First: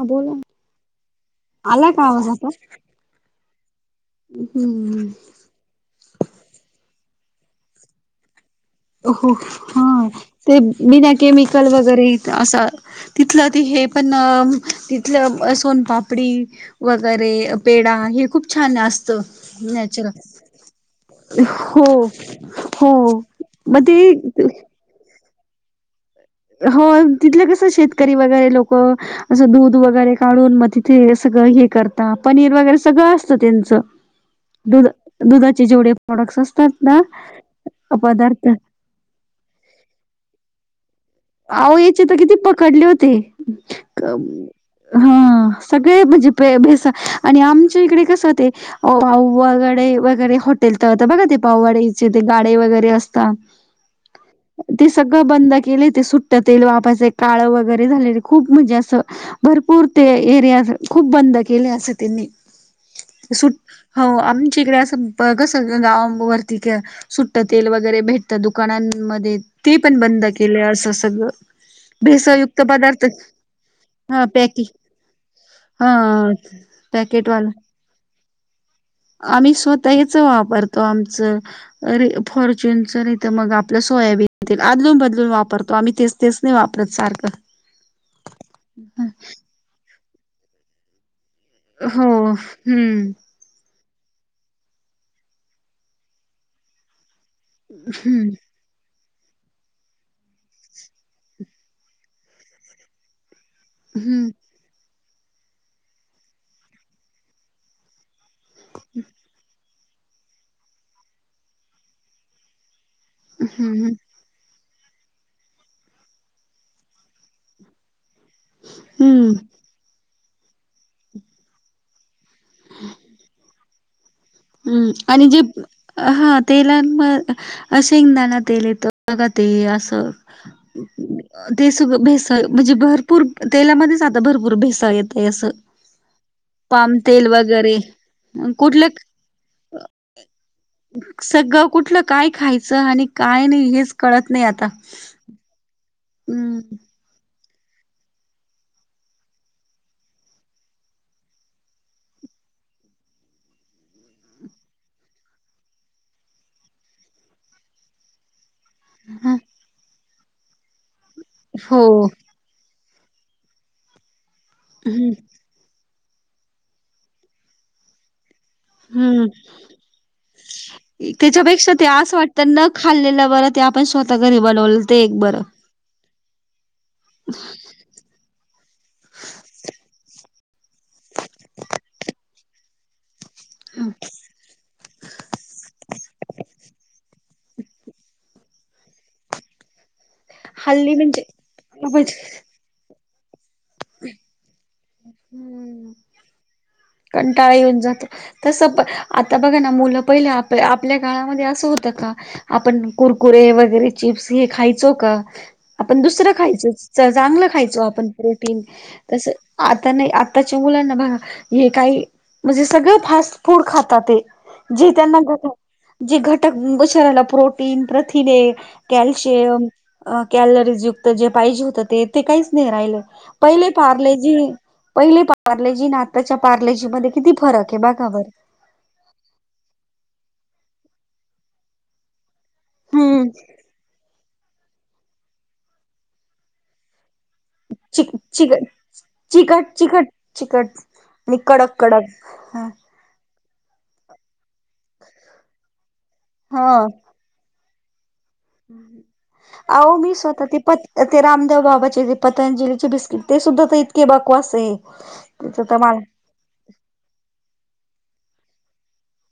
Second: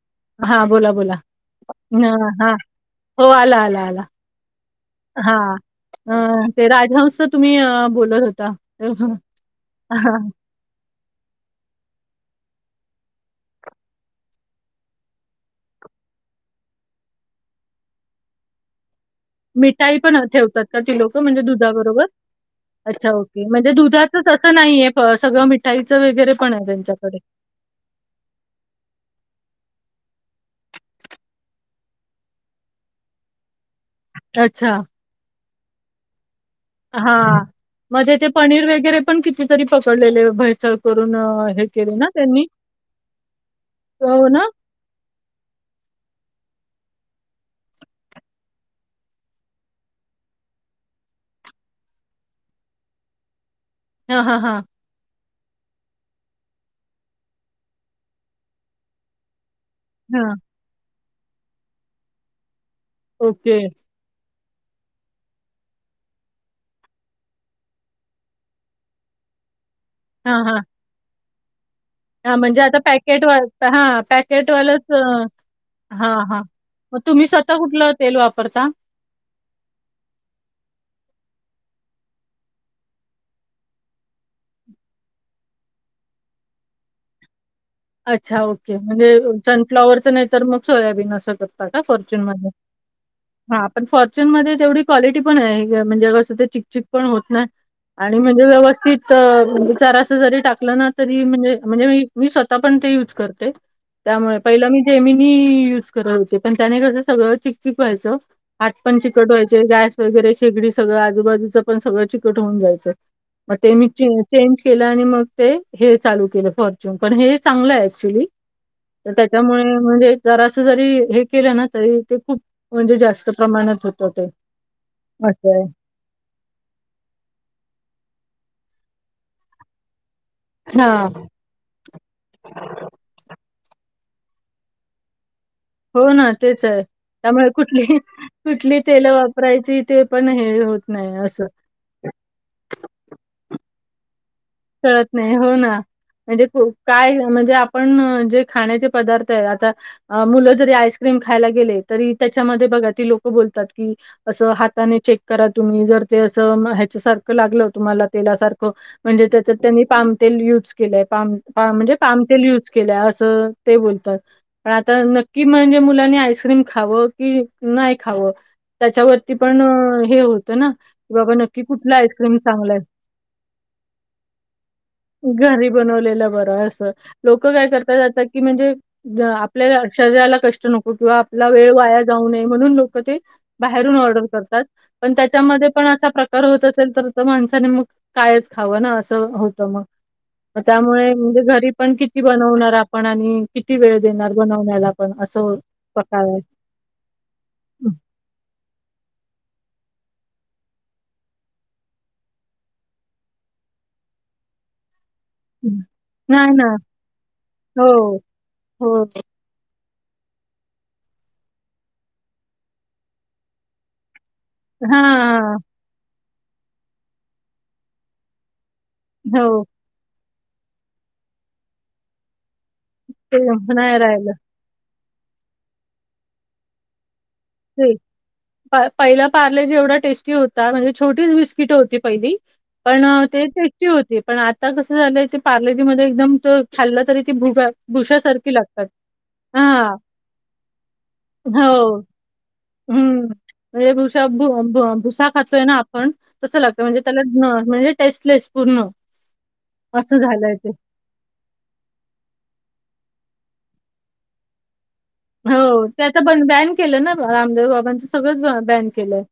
हा बोला हा बोला बोला. आला का ह आवाज आता हा हो आला आला आला हम्म हा. अ ते राजहंसचा तुम्ही बोलत होता. हो हा हां. ते बिना केमिकल वगैरे असं. तिथलं त हे पण तिथलं सोनपापडी वगैरे पेढा हे खूप छान असत. मिठाई पण ठेवतात. का ती लोक म्हणजे हो दुधाबरोबर हो अच्छा ओके. म्हणजे मग ते दुधाचच असं नाहीय सगळं मिठाईचं वगैरे पण आहे हो त्यांच्याकडे. तिथलं कसं शेतकरी वगैरे लोक. असं दूध वगैरे काढून मग तिथे सगळं हे करता पनीर वगैरे सगळं असतं त्यांचं अच्छा. दुध दुधाचे जेवढे प्रॉडक्ट्स असतात. ना हा मजे ते पदार्थ पनीर वगैरे पण कितीतरी पकडलेले भैसळ करून हे अहो केले याचे ना तर किती त्यांनी? पकडले होते. हो ना? हा सगळे म्हणजे बेस आणि आमच्या इकडे कस हो ते पाव वगैरे वगैरे हॉटेल तरता बघा ते पाववाडीचे ते गाडे वगैरे असतात. [unintelligible] हा हा हां ते सगळं बंद केले ते सुट्ट तेल वापायचं काळं वगैरे झालेले खूप म्हणजे असं भरपूर ते हां, एरिया खूप बंद केले अस त्यांनी सुट ओके. हो आमच्या इकडे असं बघस गाव वरती कि सुट्ट तेल वगैरे भेटत दुकानांमध्ये ते पण बंद केलं असं सगळं हा भेसळयुक्त म्हणजे आता पदार्थ पॅकेट वा हा पॅकेटवालंच हा हा-हा मग तुम्ही पॅकेटवाला स्वतः कुठलं तेल वापरता? आम्ही स्वतःच वापरतो आमचं अरे फॉर्च्युूनचं नाही तर मग आपलं सोयाबीन आदलून बदलून वापरतो आम्ही ते तेच नाही वापरत सारखं अच्छा ओके म्हणजे सनफ्लावरच नाही तर मग सोयाबीन असं करतो का हो फॉर्च्यून मध्ये हम्म हा पण फॉर्च्यून मध्ये तेवढी क्वालिटी पण आहे. म्हणजे कसं ते चिकचिक पण होत नाही. आणि हम्म म्हणजे व्यवस्थित चार अस जरी टाकलं ना तरी म्हणजे म्हणजे मी स्वतः पण ते युज करते हम्म त्यामुळे पहिला मी जेमिनी युज करत होते. पण त्याने कसं सगळं चिक चिक व्हायचं. हात पण चिकट व्हायचे गॅस वगैरे शेगडी सगळं आजूबाजूचं पण सगळं चिकट होऊन जायचं. मग ते मी हम्म चेंज केलं आणि मग ते हे चालू केलं फॉर्च्यून पण हे चांगलं आहे ऍक्च्युली तर हम्म त्याच्यामुळे म्हणजे जरास जरी हे केलं ना तरी ते खूप म्हणजे जास्त प्रमाणात होतो ते हम्म आणि जे असं आहे. हा तेला म असेंगदाला तेल येतं बघ ते असं हां. ह ते सुग भेसळ म्हणजे भरपूर तेलामध्येच आता भरपूर भेसाळ येत आहे असं हो ना तेच आहे पाम तेल त्यामुळे वगैरे कुठली कुठली कुठलं तेल वा वापरायची ते पण हे होत नाही असं. सगळं कुठलं काय खायचं? आणि काय नाही? हेच कळत नाही आ कळत नाही हो ना म्हणजे काय म्हणजे आपण जे खाण्याचे पदार्थ आहे आता अ मुलं जरी आईस्क्रीम खायला गेले तरी त्याच्यामध्ये बघा ती लोक बोलतात. की असं हाताने चेक करा तुम्ही जर ते असं ह्याच्या सारखं लागलं तुम्हाला तेलासारखं म्हणजे त्याच्यात त्यांनी पामतेल युज केलय पाम हो म्हणजे पामतेल युज केल्या अस ते बोलतात पण आता हम्म कि म्हणजे मुलांनी आईस्क्रीम खावं की नाही खावं? हम्म त्याच्यावरती पण हे होतं ना की बाबा नक्की त्याच्यापेक्षा ते कुठला असं आईस्क्रीम वाटतं चांगला आहे [inaudible] ते आपण स्वतः घरी बनवल घरी बनवलेला बरं असं लोक काय करता जातात की म्हणजे आपल्या शरीराला को किंवा आपला वेळ वाया जाऊ नये म्हणून लोक ते बाहेरून त्याच्यामध्येण प्रकार होत असेल तर माण मग काय खाव होत मग त्यामुळे म्हणजे घरी पण किती बनवणार आपण आणि किती वेळ देणार बनवण्याला पण असं पकार कंटाळ येऊन जातो. तसं प -आता बघा ना, मुलं पहिले आप- आपल्या काळामध्ये असं होतं का? आपण कुरकुरे वगैरे, चिप्स हे खायचो का? हं. आपण दुसरं नाही खायच ना. चांगलं खायचो, आपण हो, प्रोटीन हो. तसं. आता नाही. आत्ताच्या मुलांना बघा. हे काही म्हणजे, सगळं फास्ट फूड खातात ते. जे हां, त्यांना घट हां. जे घटक शरिराला प्रोटीन, प्रथिने, हो. कॅल्शियम. अ- कॅलरीज युक्त जे पाहिजे होत ते, ते काहीच नाही राहिलं, ते पहिले नाही पारले राहिलं. जी. पहिली पार्लेजी ना आताच्या पार्लेजी मध्ये किती फरक आहे ते बघा बरं. पहिला पार्ले जे एवढा टेस्टी होता, म्हणजे छोटीच बिस्किट होती पहिली. पण हम्म ते टेस्टी होती. पण आता कसं झालंय ते, पार्लेजीमध्ये एकदम खाल्लं तरी, ती भुग चि भुसा सारखी चिकट लागतात. चिकट हा.. चिकट चिकट आणि कडक हो.. कडक ह हम्म. म्हणजे भुष भु-भुसा खातोय ना, आपण तस लागतं. हा म्हणजे म्हणजे टेस्टलेस्ट. अहो मी स्वतः ते पतं ते रामदेव बाबाचे पतंजलीचे बिस्किट, ते सुद्धा तर इतके बकवास ये. हो, ते आता बॅन केलं ना, रामदेव बाबांचं सगळंच बॅन केलंय.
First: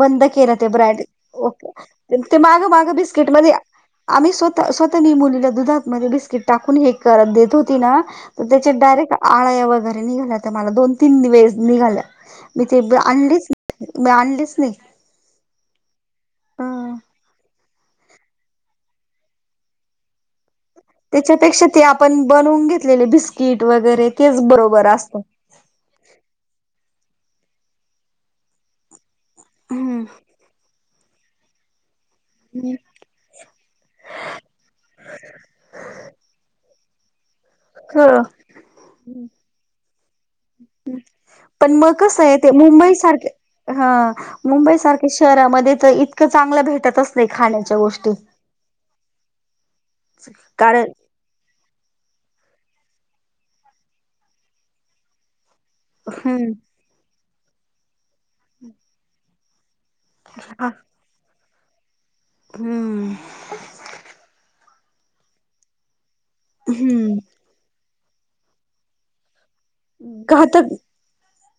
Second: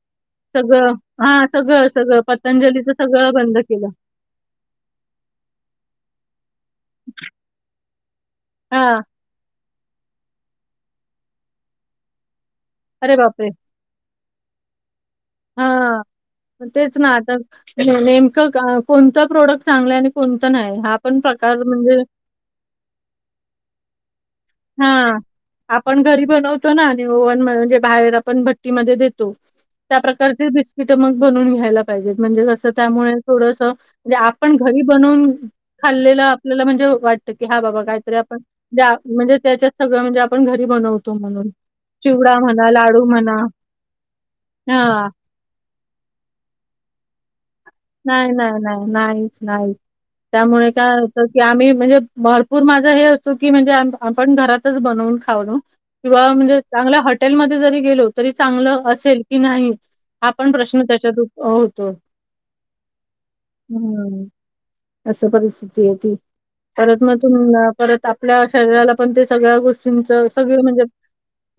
बंद केलं ते सगळं ब्रॅण्ड हा ओके. सगळं सगळं ते माग पतंजलीच मागं बिस्किट सगळं मध्ये, बंद केलं आम्ही स्वतः स्वतः मी मुलीला दुधातमध्ये, बिस्किट टाकून हे करत देत होती ना. त्यांच्या हा डायरेक्ट आळ्या वगैरे निघाल्या होत्या. मला दोन तीन वेळेस निघाल्या. मी ते अरे आणलीच बापरे नाही, मी आणलीच नाही. हा ह तेच ना, आता नेमकं कोणता प्रोडक्ट चांगला आहे. आणि कोणता नाही हां तेच्यापेक्षा ते आपण बनवून घेतलेले बिस्किट वगैरे, तेच बरोबर हा असतं. आपण घरी बनवतो ना, आणि ओवन म्हणजे बाहेर आपण भट्टी ट्टी मध्ये देतो. हम्म त्याप्रकारची बिस्किट मग बनवून घ्यायला पाहिजेत. म्हणजे जसं त्यामुळें थोडंसं, म्हणजे आपण घरी बनवून खाल्लेलं आपल्याला म्हणजे वाटत. की हां बाबा काहीतरी खरं आपण [unintelligible] म्हणजे त्याच्यात सगळं म्हणजे, आपण घरी बनवतो म्हणून. पण मग कसं चिवडा आहे ते म्हणा, मुंबई लाडू सारखे म्हणा. हा मुंबई हा सारख्या शहरांमध्ये तर, इतकं चांगलं भेटत असं. ते खाण्याच्या गोष्टी. नाही.. नाही.. नाही.. नाहीच नाही त्यामुळें कारण काय होत की आम्ही म्हणजे भरपूर माझा हे असतो की, म्हणजे आपण घरातच बनवून खाऊलो. किंवा हम्म म्हणजे चांगल्या हॉटेलमध्ये जरी गेलो, तरी चांगलं असेल कि नाही. हा पण प्रश्न त्यांच्यात होतो. हम्म. हम्म. अस परिस्थिती आहे ती. खरतर म- हम्म तुमला. परत आपल्या शरीराला पण ते, सगळ्या गोष्टींनच सगळ घातक म्हणजे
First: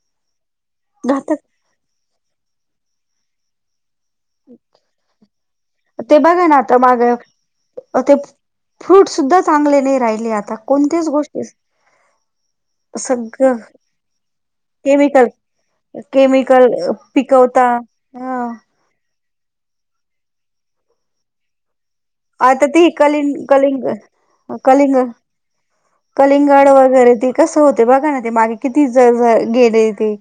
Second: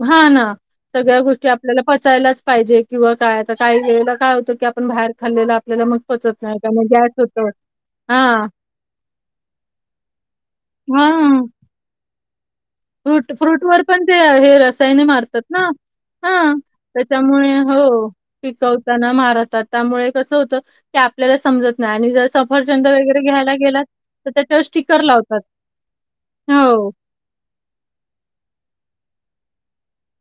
हां ना. सगळ्या घातक गोष्टी आपल्याला पचायलाच पाहिजे, किंवा काय आता काही वेळेला काय होतं की, आपण बाहेर खालो. आपल्याला मग पचत नाही, त्यामुळे गॅस होतं. ओ ते फ्रूट सुुद्धा चांगले नाही राहिले आता, कोणत्याच हा गोष्टी अशा फ्रूट फ्रूट वर पण ते हे, रसायने केमिकल मारतात ना. हां केमिकल त्यांच्यामुळे पिकवता हो. ह पिकव मारतात त्यामुळें कस होतं ते, आपल्याला समजत नाही. आता सफरचंद ते वगैरे कलिंग घ्यायला गेलात, कलिंग तर तित स्टिकर कलिंग लावतात. कलिंगड हो. वगैरे ते कसं होते बघा ना, ते मागे किती ज गेले ते.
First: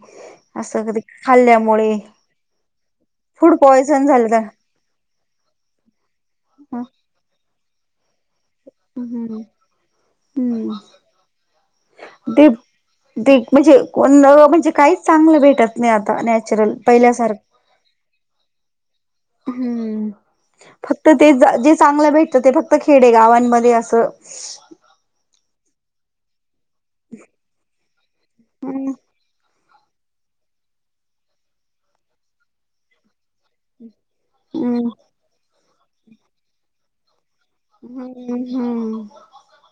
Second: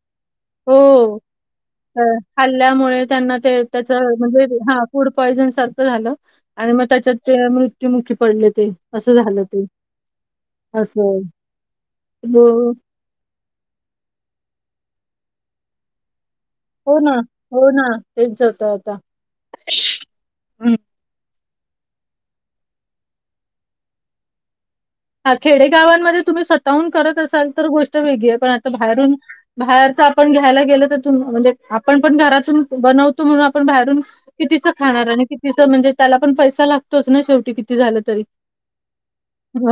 असं कधी हो. खाल्ल्यामुळे खाल्ल्यामुळे त्यांना फूड ते, त्याच पॉयझन झालं म्हणजे तर हा, फूड पॉयझन सारखं झालं, आणि मग त्यांच्यात मृत्युमुखी पडलेत. ते.. असं हम्म झालं ते, हम्म असं ते हो.. ते म्हणजे कोण म्हणजे काहीच चांगलं भेटत नाही. आता नॅचरल हो ना. पहिल्यासारखं, हो ना, तेच [unintelligible] आता हम्म फक्त ते जे चांगलं भेटत ते फक्त खेडे गावांमध्ये असं हा खेडेगावांमध्ये तुम्ही स्वतःहून करत असाल तर गोष्ट वेगळी आहे पण आता बाहेरून बाहेरच आपण घ्यायला गेलं त्यातून म्हणजे आपण पण घरातून बनवतो म्हणून आपण बाहेरून कितीचं हम्म खाणार आणि कितीचं म्हणजे त्याला पण पैसा लागतोच ना शेवटी किती झालं तरी. हम्म हम्म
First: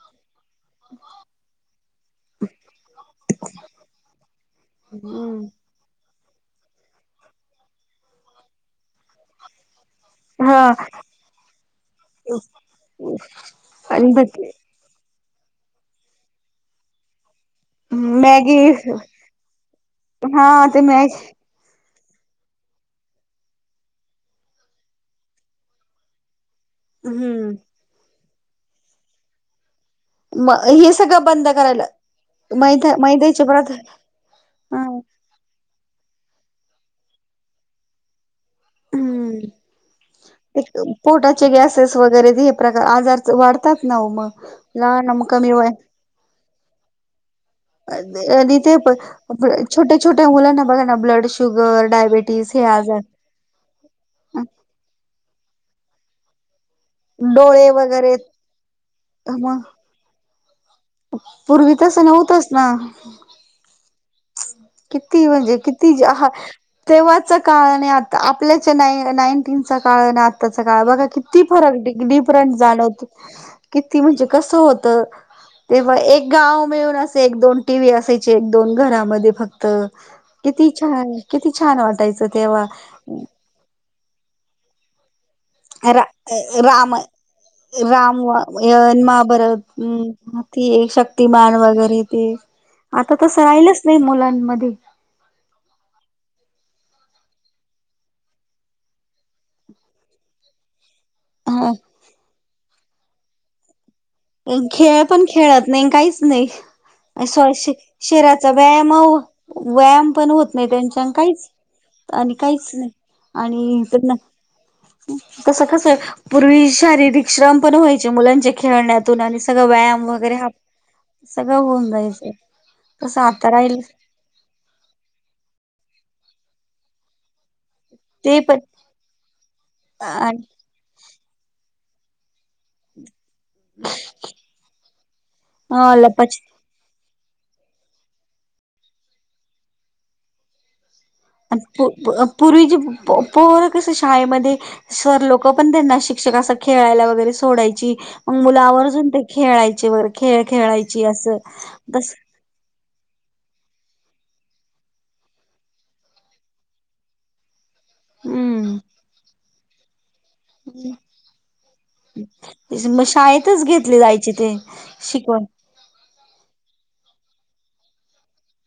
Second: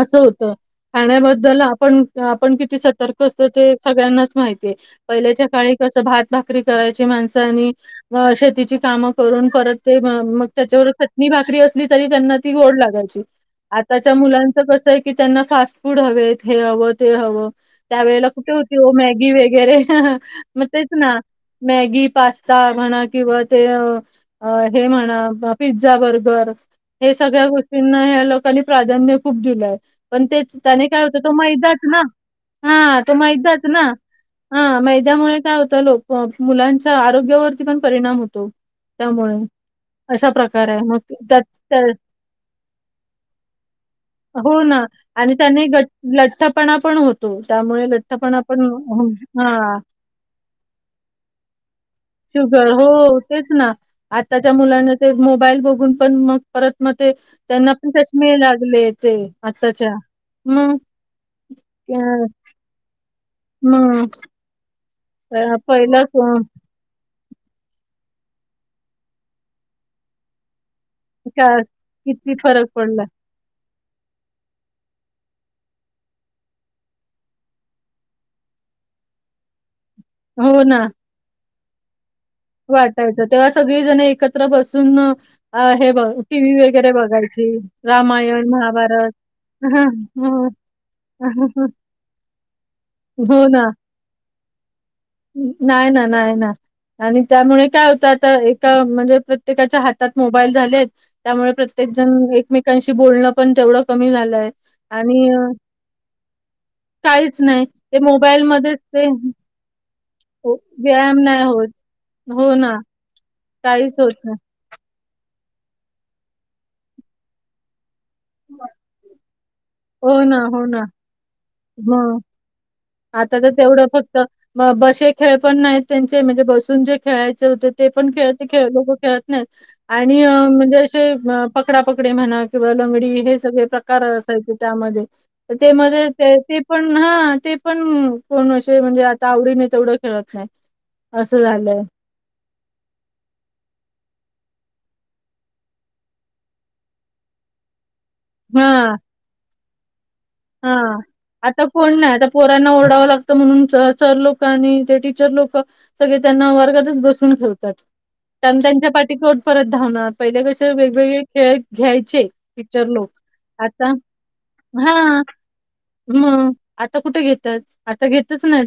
असं होतं खाण्याबद्दल आपण आपण किती सतर्क असतो ते सगळ्यांनाच माहितीये पहिल्याच्या हम्म काळी कस भात भाकरी करायची माणसानी शेतीची कामं करून परत ते मग हा त्याच्यावर चटणी भाकरी असली तरी त्यांना ती गोड लागायची आणि आताच्या मुलां कस आहे की त्यांना फास्ट फूड हव हे हवं ते हवं त्यावेेळेला कुठे मॅगी होती हो मॅगी वगैरे हा मग ते तेच मॅगी ना मॅगी पास्ता म्हणा किंवा ते अ हे म्हणा पिझ्झा बर्गर हे सगळ्या हम्म गोष्टींना ह लोकांनी प्राधान्य खूप दिलंय पण ते मग त्याने हे काय होतं सगळं तो बंद करायला माहिदाच ना मैदा हा तो मैद्याचे माहिदाच पदार्थ ना हा हं मैद्यामुळे काय होतं लोक मुलांच्या आरोग्यावरती पण परिणाम होतो त्यामुळे हम्म असा प्रकार आहे मग त्या पोटाचे गॅसेस वगैरे प्रकार आजार वाढतात ना मग हो ना ल मग आणि कमी व त्याने गट लठ्ठपणा पण होत त्यामुळे लठ्ठपणा पण ते प हा छोट्या छोट्या मुलांना बघा ना ब्लड शुगर डायबेटी शुगर हो तेच ना आत्ताच्या मुलांना ते मोबाईल बघून पण मग परत मग ते डोळे त्यांना पण त्याश वगैरे मिळ लागले ते आताच्या मग पूर्वीतच आणि होतस ना हम्म किती म्हणजे किती ह तेव्हाच काळ आणि आता आपल्याच्या ना नाईन्टीनचा काळ आणि आत्ताचा काळ बघा किती का फरक किती डिफरंट फरक पडला. जाणवत किती म्हणजे कसं होत तेव्हा एक गाव मिळून असे एक दोन टी व्ही असायची एक दोन घरा म फक्त हो किती ना, छ किती छान वाटायचं तेव्हा वाटायचं तेव्हा सगळीजण एकत्र बसून अ हे रा बघ टी व् वगैरे राम बघायची राम रामायण महाभारत हो. ते शक्तिमान वगैरे ते आता तसं हो ना. राहिलंच नाही मुलांमध्ये नाही ना नाही ना आणि त्यामुळे काय होतं आता एका म्हणजे प्रत्येकाच्या हातात मोबाईल झालेत त्यामुळे ह प्रत्येक जण एकमेकांशी बोलणं पण तेवढं कमी झालं खेळ पण खेळत नाही काहीच काहीच नाही. नाही ते शेराचा मोबाईलमध्येच व्यायाम ते व्यायाम पण होत हो, नाही त्यांच्या व्यायाम नाही काहीच होत. आणि हो काहीच ना, नाही आणि काहीच त्यां होत नाही. तस कस पूर्वी शारीरिक श्रम पण व्हायचे मुलांचे खेळण्यात सगळ व्यायाम हो वगैरे ना, हा हो ना. सगळं होऊन जायच मग आता तर तेवढं फक्त बसे खेळ पण नाहीत त्यांचे म्हणजे बसून जे खेळायचे होते ते पण खेळते खे लोक खेळत नाहीत आणि अ म्हणजे पकडा पक म्हणावा लंगडी सळे प्रकार असायचे त्यामध्ये त्यामध्ये लपाच ते पण हा ते पण कोण म्हणजे आता आवडी नाही तेवढं खेळत नाही असं झालंय. पूर्वीचे पोर कस शाळेमध्ये स लोक पण त्यांना शिक्षक असं खेळायला वगैरे सोडायची मग हां, मुलावरचून ते खेळायचे वग खेळ खेळायची असं त पोर्यांना ओरडावं लागतं म्हणून सर लोक आणि ते टीचर लोक. सगळे त्यांना वर्गातच बसून ठेवतात त्यां हम्म त्यांच्या पाठीकोट परत धावणार. पहिल्या गष्टी वेगवेगळे खेळ घ्यायचे पिक्चर मग लोक शाळेतच आता घेतली जायची ते हा. शिकवण मग आता कुठे घेतात आता घेतच नाही.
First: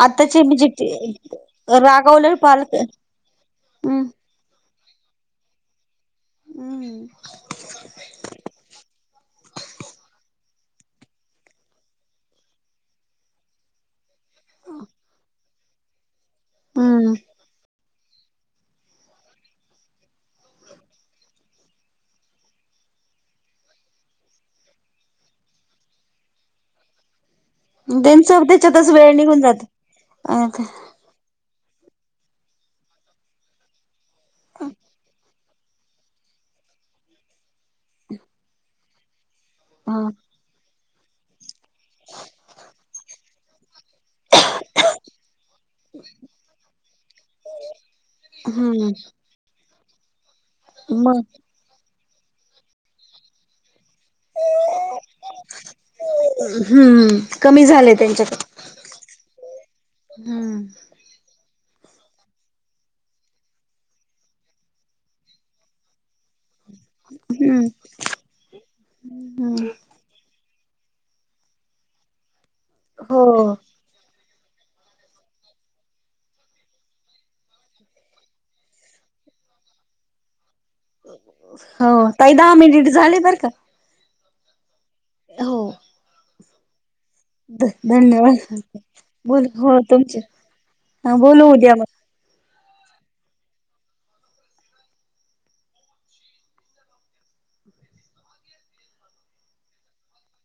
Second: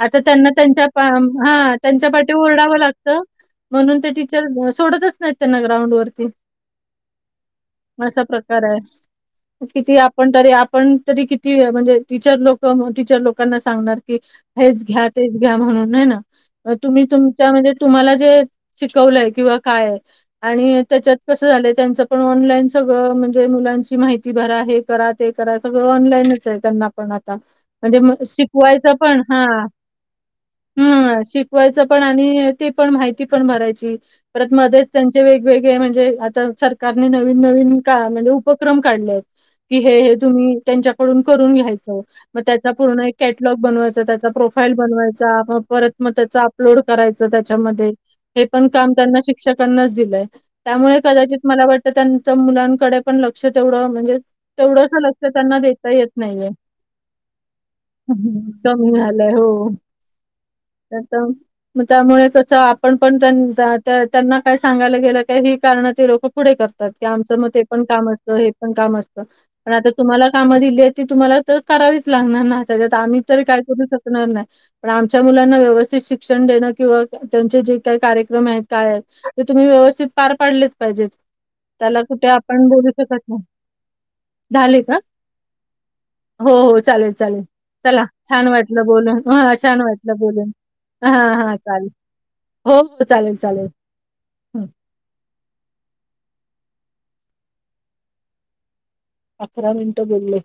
आता आताचे त्यांना म्हणजे त्यांच्या हा त्यांच्या पाठी रागावले पालक ओरडावं लागतं म्हणून हम्म त्या. सोडतच नाही त्यां ना ग्राउंडवर. हम्म असा प्रकार आहे किती आपण तरी आपण. तरी किती म्हणजे टीचर लोक टीचर लोकांना सांगणार की हेच घ्या ते. घ्या म्हणून नाही ना तुम्ही तुमच्यामध्ये तुम्हाला जे शिकवलंय किंवा काय. आणि त्याच्यात कसं झालंय त्यांचं पण ऑनलाईन सगळं म्हणजे मुलांची माहिती भर आहे. करा ते करा सगळं ऑनलाईनच आहे त्यांना पण आता. म्हणजे त्यांच त्याच्यातच शिकवायचं वेळ पण निघून हा जात अ हम श वायच पण आणि ते पण माहिती पण भरायची परत मध्येच त्यांचे वे वेगवेगळे म्हणजे आता सरकारने नवीन नवीन का म्हणजे उपक्रम काढलेत. कि हे हे तुम्ही त्यांच्याकडून करून घ्यायचं मग त्याचा पूर्ण कॅटलॉग बनवायचा त्याचा प्रोफाईल बनवायचा आप परत मग त्याच अपलोड करायचं त्याच्यामध्ये हे पण हम्म काम त्यांना शिक्षकांनाच दिलंय. त्यामुळे मग कदाचित मला वाटतं त्यांच मुलांकडे पण लक्ष तेवढं म्हणजे तेवढंस लक्ष त्यांना देत. हम्म कमी झालंय त्यांच्याकडे. कमी मिळालंय हो हम्म त्याता त्यामुळे कस आपण पण त्यांना काय सांगायला गेलं का ही कारण ते लोक पुात आ हम्म मण कामत पण काम असत हम् पण आ तुम्हा का तुम्हाला तर करावीच लागणार ना त्याच्यात आम्ही हो त काय करू शकणार नाही. पण आमच्या मुलांना व्यवस्थित शिक्षण देणं किंवा त्यांचे जे काही कार्यक्रम आहेत काय आहेत ते तुम्ही व्यवस्थित पार पाडलेच पाहिजेत हो त्याला कुठे ताई दहा आपण मिनिट बोलू शकत झाले बर नाही. का झाले का हो हो हो चालेल चालेल चला धन्यवाद छान वाटलं बोलून बोल ह हो छान वाटलं तुमचे बोलून हा बोलू हा उद्या मग चालेल हो हो चालेल चालेल हं, अकरा मिनिट बोलले.